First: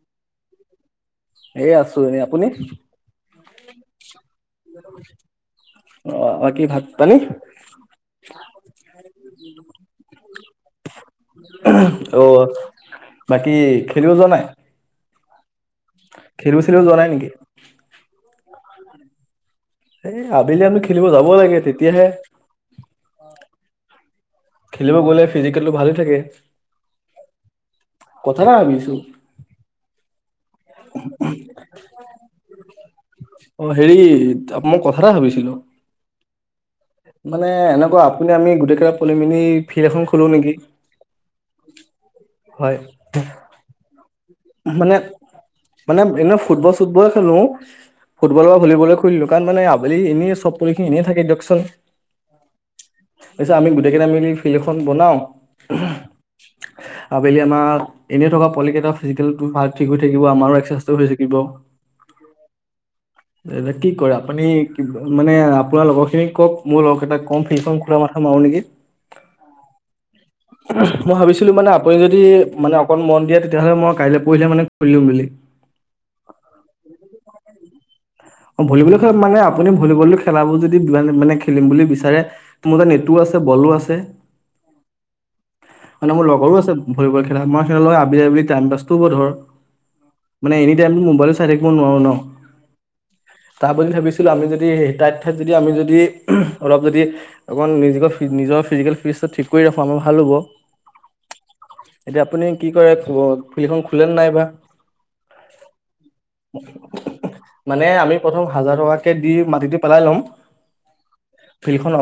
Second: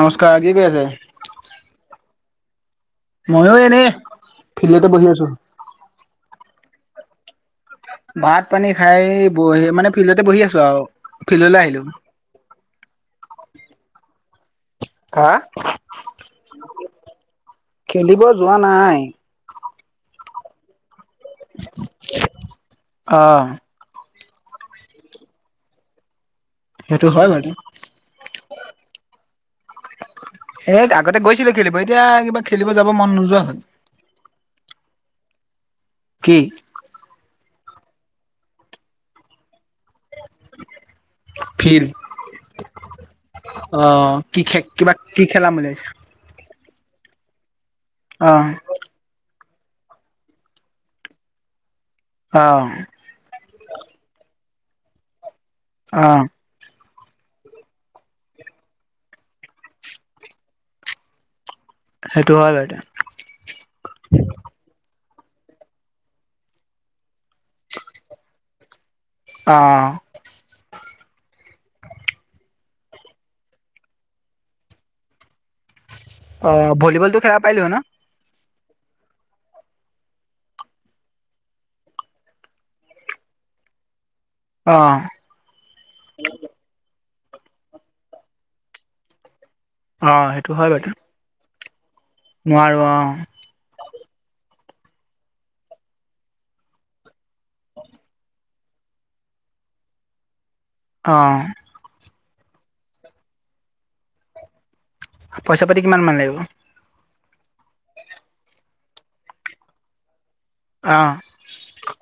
নমস্কাৰ, কি কৰিছে? এ' আছো এনে আপুনি? ময়ো এনে ফিল্ডতে বহি আছো। কালি ভাত পানী খাই বহি মানে ফিল্ডতে বহি আছো আৰু, ফিল্ডলৈ আহিলো। হ। বাকী খেলি ব যোৱা নাই। হা। খেলো চেলিব যোৱা নাই নেকি? খেলিব যোৱা নাই। এই' আবেলি আনো খেলিব যাব লাগে তেতিয়াহে অ খেলিব গলে ফিজিকেল ভালে থাকে। সেইটো হয় বাৰু কথা এটা ভাবিছো [inaudible] এ, আগতে গৈছিলো খেলিব এতিয়া কিবা খেলিব যাব মন নোযোৱা হল। অ হেৰি মই কথা এটা ভাবিছিলো। কি? মানে এনেকুৱা আপুনি আমি গোটেইকেইটা পলি মিলি ফিল এখন খলো নেকি? ফিল হয় অ অ কি খে কিবা মানে কি খেলাম বুলি। ভাবিছ মানে এনে ফুটবল খেলো ফুটবল বা ভলীবলে খুলিলো কাৰণ মানে আবেলি এনে চব পখিনি এনে থাকে দিয়কচোন। অ তাৰপিছত আমি গোটেই কেইটা মিলি ফিল্ড এখন বনাও- অ আবেলি আমাৰ এনেই থকা পলিকেইটা ফিজিকেল ভ ঠিক হৈ থাকিব আমাৰো এক্সাৰচাইজ হৈ থাকিব। সেইটো হয়। এ কি কৰে আপুনিবা মানে আপোনাৰ লগৰ খিনি কওক মোৰ লগৰ কেইটাক কম ফিল্ডখন খোলা মাথা মাৰ- নিকি অ মই ভাবিছিলো মানে আপুনি যদি মানে অকণ মন দিয়ে তেতিয়াহ'লে মই কাইলৈ পৰহিলে মানে খুলি দিম। বুলি অ ভলীবল টো খেলাব পাইলো হয়। ন অ ভলীবলেল মানে আপুনি ভলীবল খেলাব যদি মানে খেলিম বুলি বিচাৰে মোৰ ওচৰত নেটো আছে। বলো আছে অ মানে মোৰ লগৰো আছে। ভলীবল খেলা মই সিহঁতৰ লগত আবেলি আবেলি টাইম পাছটোও' কৰো ধৰ- অ সেইটো হয় বাৰু তাৰ একো নোৱাৰো ন নোৱাৰোঁ অ- তাৰ বদলি ভাবিছিলো আমি যদি তাৰ ঠাইত যদি আমি যদি অলপ যদি অকণমান নি নিজৰ ফ্ৰিজিকেল- ঠিক কৰি ৰাখো আমাৰ ভাল হ'ব। অ এতিয়া আপুনি কি কৰে ফিল্ডখন খোলে নাই বা পইচা পাতি কিমান মান লাগিব। মানে আমি প্ৰথম হাজাৰ টকাকে দি মাটিটো পেলাই ল'ম অ ফিল্ডখন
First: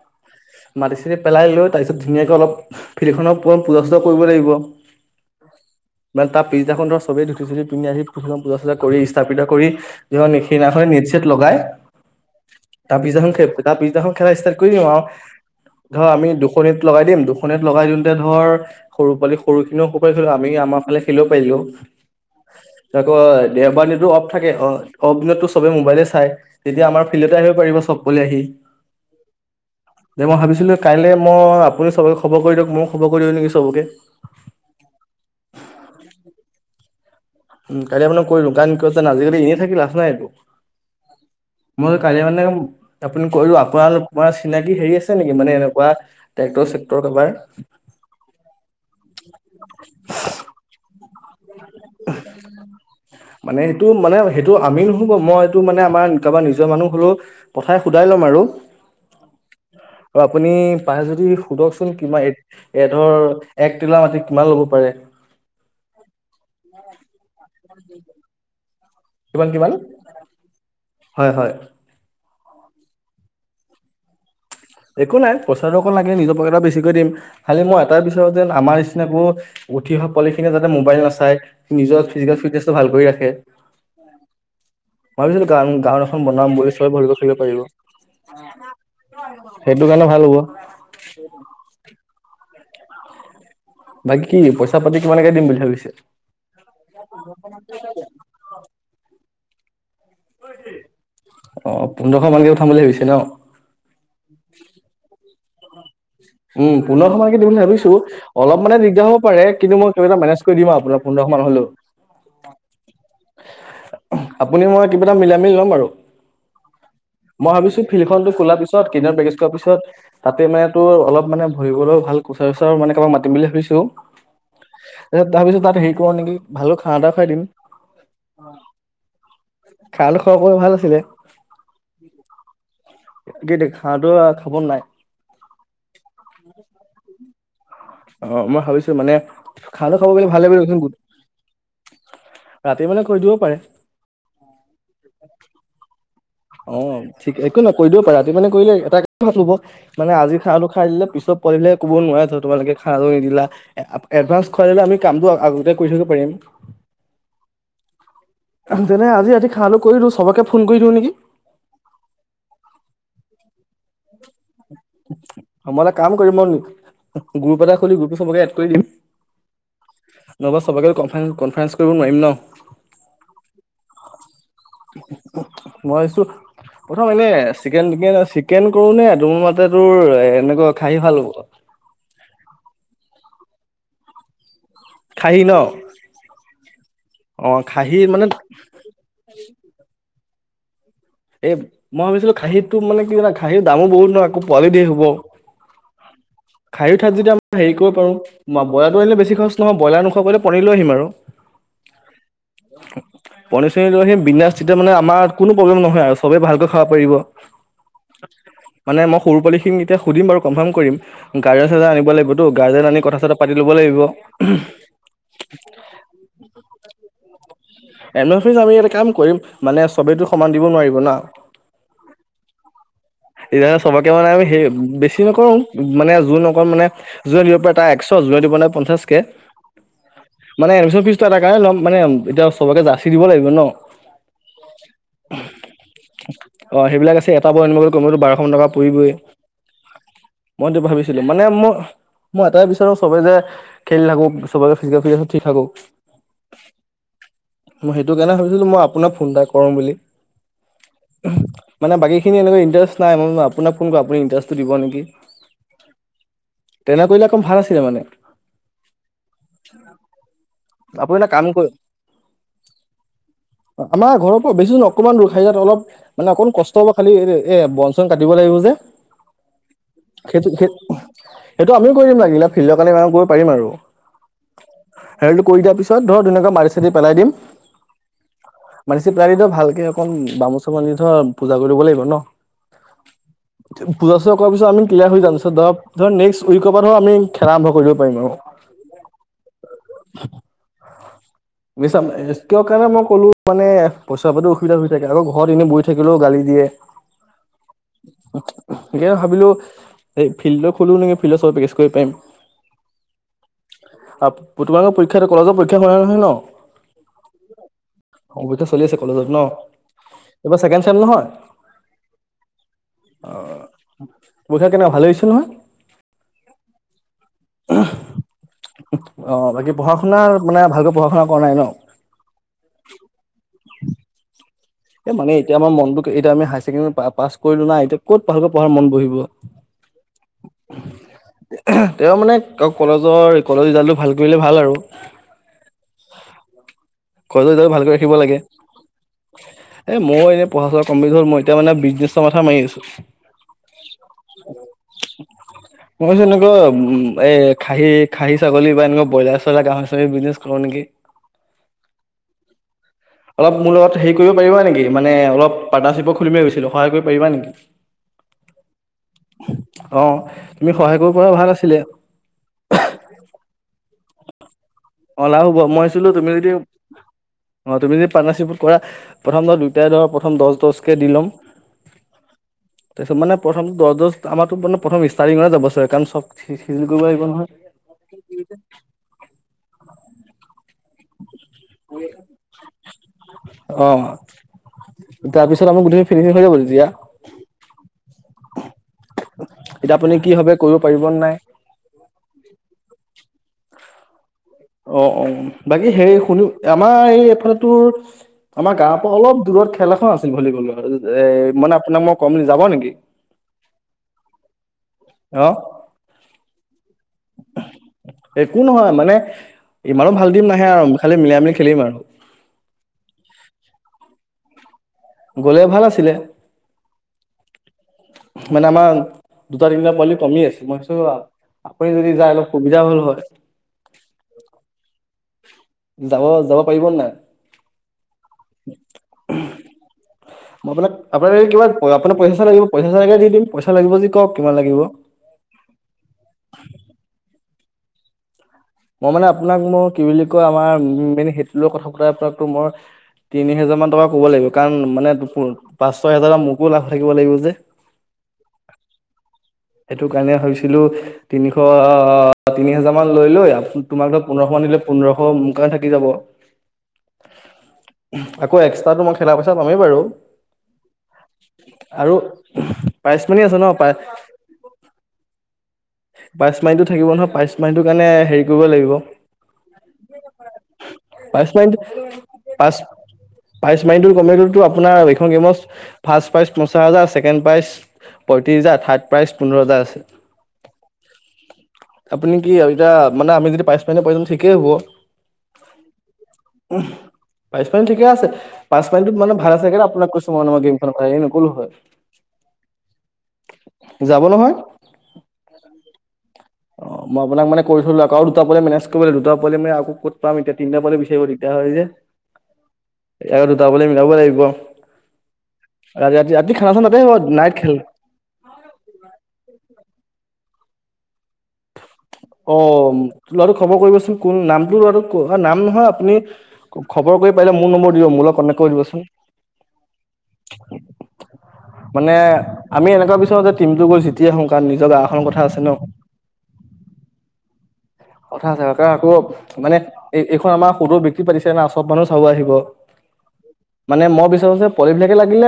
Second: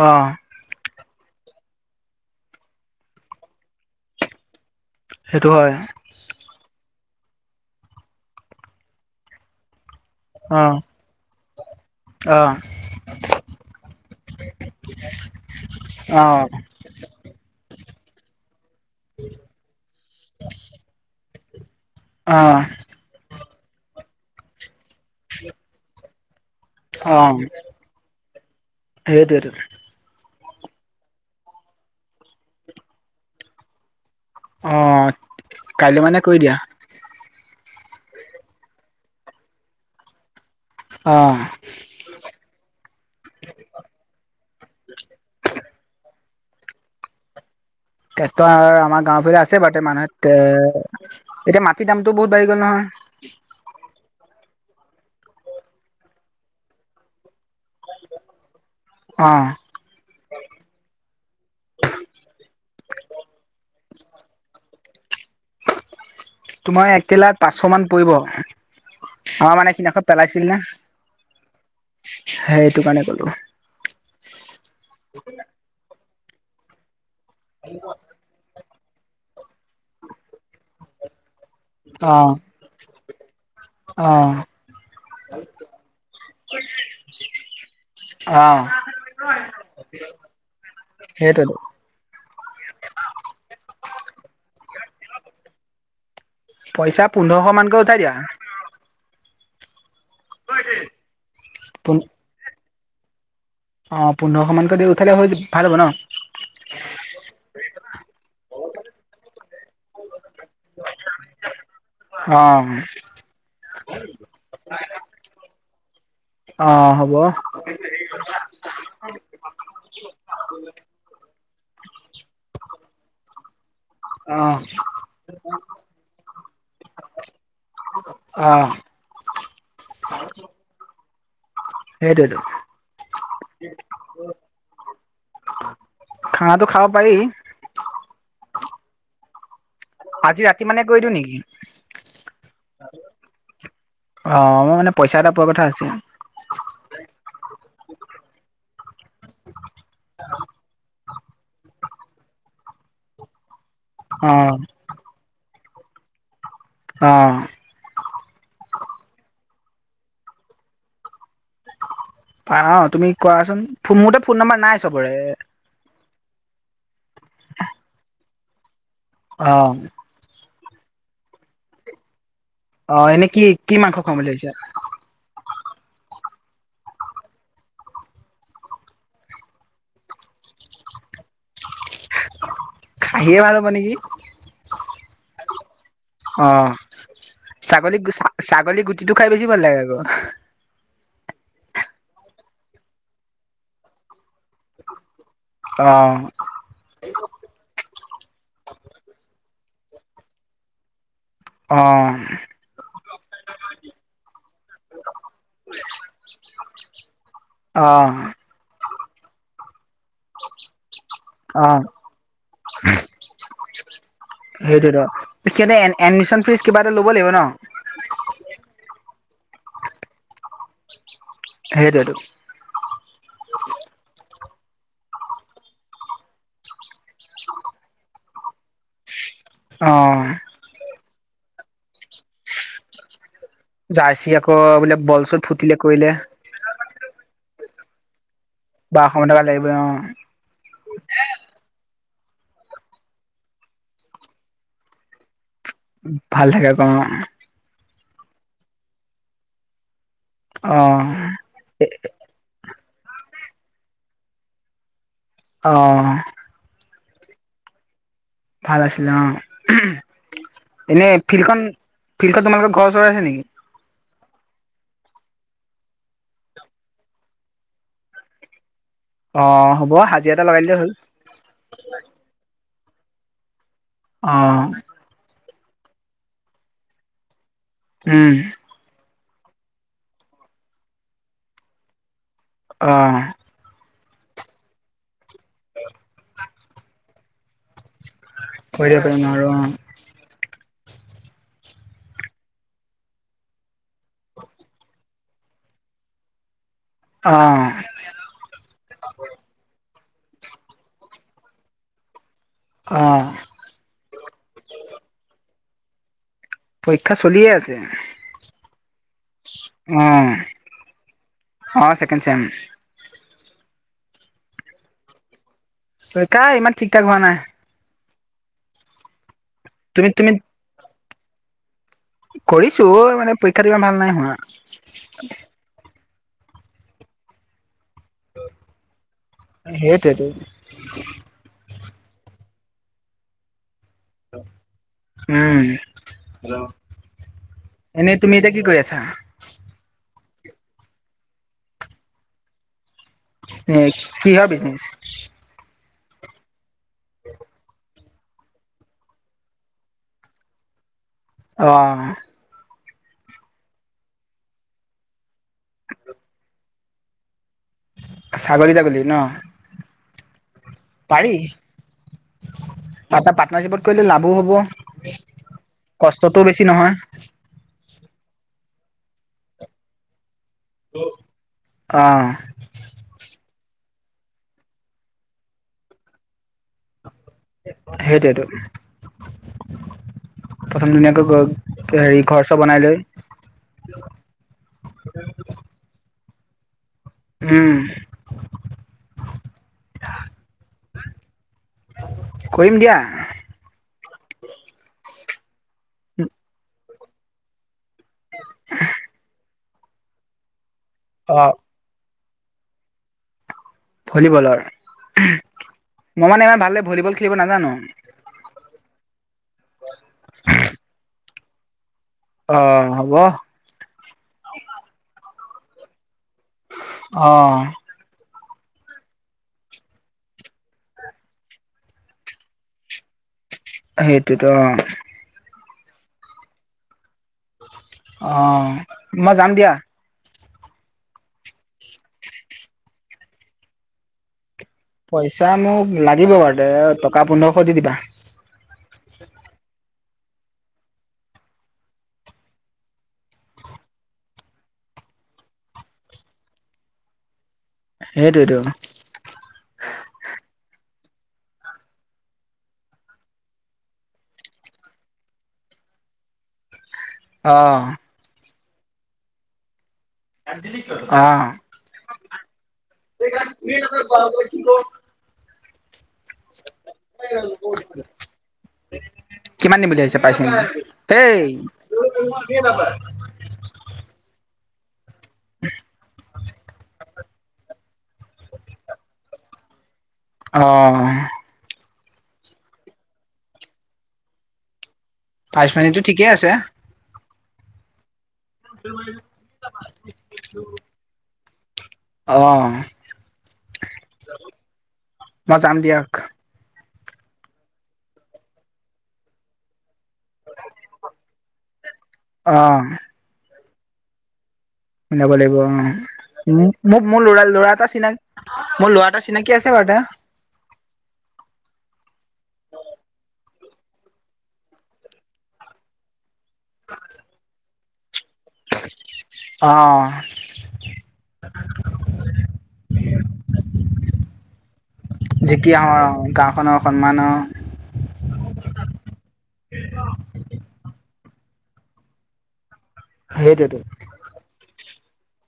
অহ মাটি পেলাই লৈ তাৰপিছত ধুনীয়াকে অলপ ফিল্ডখনৰ পূজা, চুজা কৰিব লাগিব সেইটো হয় মানে তাৰ পিছদিনাখন ধৰা চবেই ধুতি চুতি পিন্ধি আহি পূজা চূজা কৰিছা [unintelligible] কৰি যি অহ সেইদিনাখনে নেট চেট লগাই অহ তা পিছ তা পিছদিনাখন খেলা ষ্টাট কৰি দিওঁ আৰু ধৰ আমি অহ দুশনেট লগাই দিম দুশনেট লগাই দিওঁ তে ধৰ সৰু পলি সৰু খিনিও সুফালে খেলিব আমি আমাৰ ফালে খেলিব পাৰিলো অহ আকৌ দেওবাৰ দিনতো অফ থাকে অ অফ দিনততো চবে মোবাইলে চাই- তেতিয়া আমাৰ অহ ফিল্ডতে আহিব পাৰিব চব কৰি আহি। সেইটোৱেটো দে মই ভাবিছিলোঁ কাইলৈ মই আপুনি চবকে খবৰ কৰি দিয়ক ময়ো খবৰ কৰি দিয়ো নেকি চবকে- অ কাইলৈ মানে কৈ দিয়া। উম কাইলে মানে কৈ দিয়ো কাৰণ আজিকালি এনে থাকি লাভ নাই একো অ মই কালি মানে আপুনি কৈলো আপোনাৰ চিনাকি হেৰি আছে নেকি মানে এনেকুৱা ট্ৰেক্টৰ চেক্টৰ কাৰবাৰ ট্ৰেক্টৰ আমাৰ গাঁওৰ ফালে আছে বাৰু তে মানুহে তে এতিয়া মাটিৰ দামটো বহুত বাঢ়ি গ'ল নহয় মানে সেইটো মানে সেইটো আমি নহ'ব মই এইটো মানে আমাৰ কাৰোবা নিজৰ মানুহ হলো পঠাই সোধাই ল'ম আৰু অহ আৰু আপুনি পাৰে যদি সোধকচোন কিমান এ এ ধৰ এক তিলা মাটি কিমান ল'ব পাৰে তোমাৰ একটিলা পাঁচশ মান পৰিব কিমান আমাৰ কিমান মানে সদিখন পেলাইছিল নে হয় হয় [unintelligible] সেই এইটো কাৰণে ক'লো একো নাই পইচা অকণ লাগে নিজৰ পকেটৰ বেছিকৈ দিম খালি মই এটাই বিচাৰো যেন আমাৰ [unintelligible] আকৌ উঠি অহা পোৱালি খিনিয়ে যাতে মোবাইল নাচায় নিজৰ অহ ফিজিকেল ফিটনেচ টো ভাল কৰি ৰাখে অহ ভাবিছিলো গান গান এখন বনাম বুলি চব ভৰিব খেলিব পাৰিব। অ। সেইটো কাৰণে ভাল হ'ব। [unintelligible] [inaudible] বাকী কি পইচা পাতি কিমানকে দিম বুলি ভাবিছে? পইচা পোন্ধৰশ মানকে উঠাই দিয়া। অ পোন্ধৰশ মানকে উঠাম বুলি ভাবিছে ন? অ পোন্ধৰশ মানকৈ দি উঠালে হৈ ভাল হ'ব ন। উম। পুনৰ সময় দিম বুলি ভাবিছো। অলপ মানে দিগদাৰ হব পাৰে। কিন্তু মই কিবা এটা মেনেজ কৰি দিম আপোনাৰ পোন্ধৰশ মান হলেও। অহ আপুনি মই কিবা এটা মিলাই মেলি লম বাৰু। অহ হ'ব মই ভাবিছো ফিল্ড খনতো খোলা পিছত কেইদিন পেকেজ খোৱা পিছত তাতে মানে তোৰ অলপ [unintelligible] মানে ভৰিবলওঁ ভাল কুচাৰ চুচাৰ মানে কাৰোবাক মাতিম বুলি ভাবিছো। [unintelligible] অ। তাৰ পিছত তাত হেৰি কৰ নেকি, ভাল [unintelligible] খানা এটা খোৱাই দিম। অহ খাল খোৱা কৰ ভাল আছিলে। সেইটোৱেতো গে দেই খানা টো খাব নাই? খানাটো খাব পাৰি। অ মই ভাবিছো মানে, খানা খাব পাৰিলে আজি ভালে ৰাতি বুলি মানে [unintelligible] কৰি দিওঁ নেকি ৰাতি মানে কৰি দিব পাৰে অ মই মানে পইচা এটা পোৱা কথা আছে। অ ঠিক একো নহ কৰি দিব পাৰা তুমি মানে কৰিলে এটা চব কৰিলে কব নোৱাৰা জানো তোমালোকে, খাইয় নিদিলা। অ অদ্ভান্স খুৱাই দিলে আমি কামটো আগতে। [unintelligible] কৰি থব পাৰিম। অ তেনে আজি ৰাতি চালু কৰি দিও। সবকে ফোন কৰি দিওঁ নেকি? আহা তুমি কোৱাচোন। ফোনমোৰতে ফোন নাম্বাৰ নাই চবৰে। মই এটা কাম কৰিম মই। গুৰুপ এটা খুলি গুৰুপটো সবকে এড কৰি দিম। অ নহবা সবকে কনফাৰেন কনফাৰেন্ঞ্চ কৰিব নোৱাৰিম ন। অ এনে কি কি মাংস খুৱাম বুলি ভাবিছা? মই আছো। প্ৰথম এনে চিকেন টিকেন চিকেন কৰো নে? তোৰ মাতে তোৰ এ এনেকুৱা খাই ভাল পাবা। [unintelligible] [inaudible] নিয়া ভাল হ'ব নেকি? সি ন। অ অ খাহী ছাগলী মানে ছাগলী গুটিটো খাই বেছি ভাল লাগে আকৌ। এ মই ভাবিছিলো খাঁহীটো মানে কি জানা খাঁহীৰ দামো বহুত নহয়। আকৌ পোৱালি দিয়ে এহোপাও। [unintelligible] খাই উঠাত যেতিয়া আম সেই কৰিব পাৰো। ম ব্ৰইলাটো আনিলে বেছি খৰছ নহয়। ব্ৰইলাৰ নোখোৱাকৈলে পনিৰ লৈ আহিম আৰু। [unintelligible] অ। পনীৰ চনীৰ লৈ আহিম। বিন্দাস তেতিয়া মানে আমাৰ কোনো প্ৰব্লেম নহয় আৱ চবে ভালকৈ খাব পাৰিব। অহ। মানে মই সৰু পোৱালীখিনি এতিয়া সুধিম বাৰু কনফাৰ্ম কৰিম। গাজা অ চাযা আনিব লাগিবতো। গাজা আনি কথা চথা পাতি লব লাগিব। এডমি্ছন ফিচ কিবা এটা ল'ব লাগিব ন। এন অ চি ত আমি এটা কাম কৰিম। মানে চবেইটো সমান দিব নোৱাৰিব না। সেইটোৱেতো এতিয়া চবকে মানে আমি। সেই বেছি নকৰোঙ। মানে জুন অকল মানে জোনে দিব পাৰে তাৰ একশ। জোনে দিব নাই পঞ্চাশ কে। অ। একশ টকাই ল'ম। মানে এতিয়া সৱকে যাচি দিব লাগিব। ন যাৰছি আকৌ বোলে বল সুত ফুটিলে কৰিলে। খোৱা বোৱা আনিব কমোও বাৰশ মান টকা বা পৰিবই। এশ মান টকা লাগিব অ মই ভাবিছিলো মানে মোৰ। মই এটাই বিচাৰো চবে যে খেলি থাকো। চবৰে ফিজিকেল ফিট ঠিক থাকো। ভাল থাকে, অ সেইটো কাৰণে ভাবিছিলো, মই আপোনাক ফোন এটা কৰো বুলি অ মানে বাকী খিনি এনেকুৱা ইণ্টাৰেষ্ট নাই, মই আপোনাক ফোন কৰো আপুনি ইণ্টাৰেষ্টটো দিব নেকি? অ তেনে কৰিলে অকণ, ভাল আছিলে মানে ভাল আছিলে অ, এনে আপুনি এটা কাম ফিলখন কৰি ফিল্ডখন তোমালোকৰ ঘৰ ওচৰৰ আছে নেকি? আমাৰ ঘৰৰ পৰা বেছি নহয় অকণমান হেৰিয়ত, অলপ মানে অকণ কষ্ট হ'ব খালি, এ বন-চন কাটিব লাগিব যে অ হ'ব হাজিৰা এটা সেইটো, লগাই সেই, দিলে হ'ল সেইটো আমিও কৰি দিম লাগিলে, ফিল্ডৰ কাৰণে আৰু ইমান কৰিব পাৰিম আৰু অ হেৰালটো কৰি দিয়াৰ পিছত, ধৰ ধুনীয়াকে মাটি-চাটি পেলাই দিম। উম পুজাৰীটো ভালকে অকণ বামুণ-চামুণ আনি ধৰ পূজা কৰিব লাগিব ন আহ পূজা-চূজা কৰাৰ পিছত আমি ক্লিয়াৰ হৈ যাম, তাৰপিছত ধৰক-ধৰক নেক্স উইকৰ পৰা ধৰক আমি খেলা আৰম্ভ কৰিলো। কৰি পাৰিম আৰু অ' বুজিছা কিয় কাৰণে মই ক'লো মানে পইচা-পাতি অসুবিধা হৈ থাকে, আকৌ ঘৰত এনেই বহি থাকিলেও গালি দিয়ে। অ সেই ভাবিলো এই ফিল্ডটো খোলো নেকি, ফিল্ডত চব ইউজ কৰিব পাৰিম। অ তোমালোকৰ পৰীক্ষা টো, কলেজৰ পৰীক্ষা হোৱা নাই নহয় ন পৰীক্ষা চলিয়ে আছে। অ, পৰীক্ষা চলি আছে কলেজত ন, অ এইবাৰ ছেকেণ্ড চেম নহয়? অ ছেকেণ্ড চেম অ, পৰীক্ষা কেনেকুৱা ভালে হৈছে নহয়? পৰীক্ষা, ইমান ঠিক-ঠাক হোৱা নাই। অ, বাকী তুমি পঢ়া-শুনা তুমি মানে ভালকৈ পঢ়া-শুনা কৰা নাই ন? কৰিছো অই, মানে পৰীক্ষাত ইমান ভাল নাই হোৱা। এ মানে, এতিয়া আমাৰ মনতো এতিয়া আমাৰ হায়াৰ চেকেণ্ডেৰী পা-পাছ কৰিলো না, এতিয়া ক'ত পাহৰিব পঢ়াৰ মন বহিব? সেইটোৱেতো তেওঁ মানে আকৌ কলেজৰ-কলেজ ৰিজাল্টো ভাল কৰিলে, ভাল আৰু উম কলেজৰ ৰিজাল্ট ভালকে ৰাখিব এনেই তুমি লাগে। এতিয়া কি কৰি আছা এ মই এনেই, পঢ়া-শুনা কম্পলিত হ'ল, মই এতিয়া মানে বিজনেছৰ মাথা মাৰি আছো। এ, কিহৰ বিজনেছ? মই মানে এনেকুৱা, উম এ, খাহী-খাহী ছাগলী বা এনেকুৱা ব্ৰইলাৰ-চইলাৰ, গাহৰি-চাহৰি বিজনেছ কৰো নেকি? অ অলপ মোৰ লগত হেৰি কৰিব পাৰিবা নেকি, মানে অলপ পাৰ্টনাৰশ্বিপো খুলিম বুলি ভাবিছিলোঁ, অলপ সহায় কৰিব পাৰিবা নেকি? ছাগলী তাগলী ন অ, তুমি সহায় কৰিব পৰা, ভাল আছিলে। টা- পাৰ্টনাৰশ্বিপত কৰিলে লাভো হ'ব। অ, লাভ হ'ব, মই ভাবিছিলো তুমি কষ্টটোও যদি, বেছি নহয় অ, তুমি যদি পাটনাৰশ্বিপত কৰা, প্ৰথম দুয়োটাই ধৰক প্ৰথম দহ দচকে দি ল'ম, অ তাৰপাছত মানে প্ৰথমটো দহ-দজ, আমাৰতো মানে প্ৰথম ষ্টাৰ্টিঙৰ হয় যাব চ কাৰণ চব চিজিল কৰিব লাগিব নহয়। সেইটোৱে তো প্ৰথম ধুনীয়াকৈ, ঘৰ, হেৰি ঘৰ-চৰ বনাই লৈ অ তাৰপিছত আমাৰ গোটেই, ফিৰি হৈ যাব তেতিয়া উম এতিয়া আপুনি কি ভাবে, কৰিব পাৰিব নাই? কৰিম দিয়া অ-অ, বাকী সেই শুনি আমাৰ এই এইফালেতো, আমাৰ গাঁৱৰ পৰা অলপ দূৰত খেল এখন আছিল ভলীবলৰ। এ, অ মানে আপোনাক মই কম যাব নেকি? ভলীবলৰ, অ মই মানে ইমান ভালকে ভলীবল খেলিব নাজানো। একো নহয় মানে, ইমানো ভাল টিম নাহে আৰু খালি মিলাই-মেলি খেলিম আৰু অহ হ'ব। গ'লে ভাল আছিলে। অ। মানে আমাৰ দুটা তিনিটা পোৱালি কমি আছে মই ভাবিছো আপুনি যদি যায় অলপ সুবিধা হল হয়। সেইটোৱেতো অ। যাব যাব পাৰিব নাই। অ মই যাম দিয়া। মই আপোনাক আপোনাক কিবা আপোনাৰ পইচা চা লাগিব পইচা চা লাগে দিম পইচা লাগিব যদি কওক। কিমান লাগিব পইচা মোক লাগিব বাৰু দে টকা পোন্ধৰশ দি দিবা। মই মানে আপোনাক মোক কি বুলি কয় আমাৰ মেইন সেইটো লগত কথা পতাই আপোনাকো মই তিনি হোজাৰ মান টকা কব লাগিব কাৰণ মানে পাঁচ ছয় হজাৰত মোকো লাভ থাকিব লাগিব যে। সেইটোৱেতো এইেটো কাৰণে ভাবিছিলো তিনিশ তিনি হাজাৰ মান লৈ লৈ তোমাক ধৰ পোন্ধৰশ মান দিলে পোন্ধৰশ মোৰ কাৰণে থাকি যাব। অহ। আকৌ এক্সট্ৰাটো মই খেলা পইচা মই পামে বাৰু। অ আৰু প্ৰাইজমণি আছে ন পাই প্ৰাইজ মানিটো থাকিব নহয় প্ৰাইজ মানিটো কাৰণে হেৰি কৰিব লাগিব কিমান নিম বুলি আহিছে পাইছে এ ইেই। পাইচ মাৰিটো কমেও গলতো আপোনাৰ এইখন গেমৰ ফাৰ্ষ্ট প্ৰাইজ পঞ্চাছ হাজাৰ ছেকেণ্ড প্ৰাইজ পঁয়ত্ৰিছ হাজাৰ থাৰ্ড প্ৰাইজ পোন্ধৰটা আছে। অ। আপুনি কি এতিয়া মানে আমি যদি পাইচ মিনিৰ পৰ্যন্ত ঠিকেই হ'ব। প্ৰাইজ মানিটো ঠিকেই আছে। প্ৰাইজ মানি ঠিকে আছে প্ৰাইজ মানিটো ভাল আছে কাৰণে আপোনাক কৈছো মই গেমখন এনে নকলো হয় অ', যাব নহয়। মই যাম দিয়ক অ মই আপোনাক মানে কৰি থলো আ আৰু দুটা পালি মেনেজ কৰিব লো দুটা পাল মে আক ক'ত। পাম এতিয়া তিনটা পোৱালি বিচাৰিব তেতিয়া হয় যে অ', আকৌ দুটা পোৱালি মিলাব লাগিব। মিলাব লাগিব ৰাতি ৰাতি ৰাতি অ খানা চানা তাতে মোক হ'ব মোৰ লৰা নাইট লৰা খেল এটা চিনাকি। মোৰ ল'ৰা এটা চিনাকি আছে বাৰু এটা। অ ল'ৰাটো খবৰ কৰিবচোন কোন নামটো লৰা নাম নহয় আপুনি খবৰ কৰি পাইলে মোৰ নম্বৰ দিব মোলে কনটেক কৰিব চোন অ', মানে আমি এনেকোৱা কিছু টিমটো গৈ জিকি আহো কাৰণ নিজ গা জিকি আহো অ গাঁওখনৰ সন্মানৰ কথা আছে কাৰণ আকৌ মানে এই এইখন আমাৰ সদৌ ব্যক্তি পাতিছে না চব মানুহ চাবও আহিব সেইটোৱেতো মানে মই বিচাৰো যে পলিবিলাকে লাগিলে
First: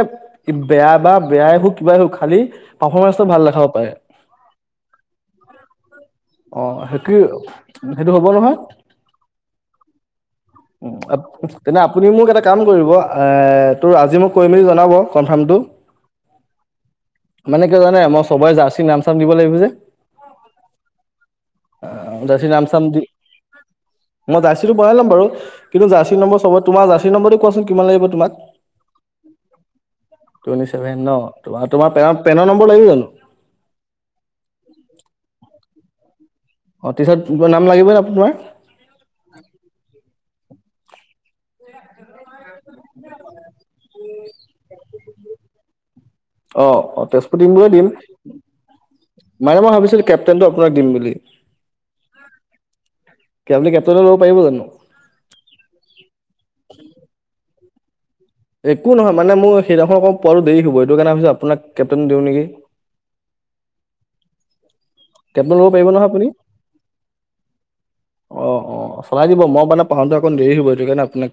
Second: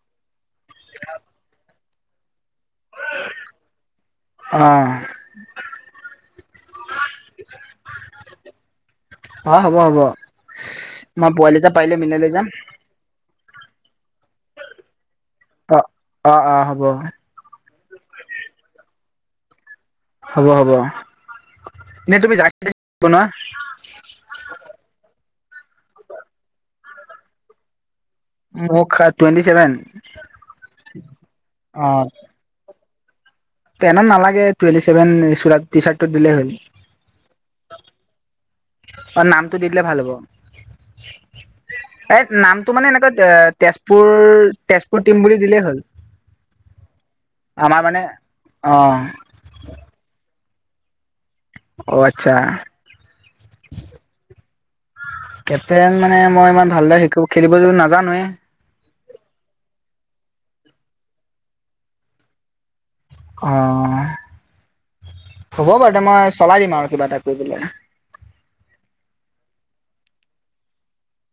বেয়া বা বেয়াই হওঁক কিবাই হুক খালী। পাৰফৰ্মেঞ্চটো ভাল দেখাব পাৰে অ', অ সেইটোৱ। সেইটো হ'ব নহয়। অ', হ'ব হ'ব মই পোৱালি এটা তেনে পাৰিলে আপুনি মিলাই মোক লৈ এটা যাম কাম কৰিব। তোৰ আজি মোক কৈ মেলি জনাব। কনফাৰ্মটো। অ অ অ হ'ব। মানে জানে মই সবাই জাৰ্চি নাম চাম দিব লাগিব যে। হ'ব হ'ব। তুমি দাৰ্চি নাম জাৰ্চি চাম দি বনোৱা মই দাৰ্চিটো বনাই লাম বাৰু। কিন্তুা জাৰচি নম্বৰব চব তোমাৰ জাৰি নম্বৰ টো কিমান লাগিব। তোমাক মোক টুৱেণ্টি চেভেন টুৱেন্টি ছেভেন ন ত তোমাৰ অ', পেনৰ পেনৰ নম্বৰ লাগিব জানো। [unintelligible] পেনত নালাগে টুৱেন্টি চছেভেন চ টি চাৰ্টো দিলে হ'ল। [unintelligible] অ তিছাট নাম লাগিবনে তোমাৰ। অ নামটো দি দিলে ভাল হ'ব। এই নামটো মানে এনেকুৱা এ তেজপুৰ তেজপুৰ টিম বুলি দিলেই হ'ল। অ অ তেজপুৰ বুলি আমাৰ দিম মানে অ মানে মই ভাবিছিলো কে ন্তটো আপোনাক দিম বুলি। [unintelligible] অ আচ্ছা। কে আপনি কেপচনে ল'ব পাৰিব জানো। কেপ্টেইন [unintelligible] মানে মই ইমান ভালদৰে একো খেলিবলৈ নাজানোৱে। একো নহয় মানে মোৰ সেইদিনাখখন অক পোৱাটো দেৰি হ'ব এইটো কাৰণে ভাবিছ আপোনাক কেপটেইন দিওঁ নেকি। [unintelligible] অ কেপ্টেইন ল'ব হ'ব পাৰিব বাৰু দে নহয় আপুনি? মই চলাই দিম আৰু কিবা এটা কৰি পেলাই। অ' অ' চলাই দিব মই মানে প্ৰথমতে অকণ দেৰি হব সেইটো কাৰণে আপোনাক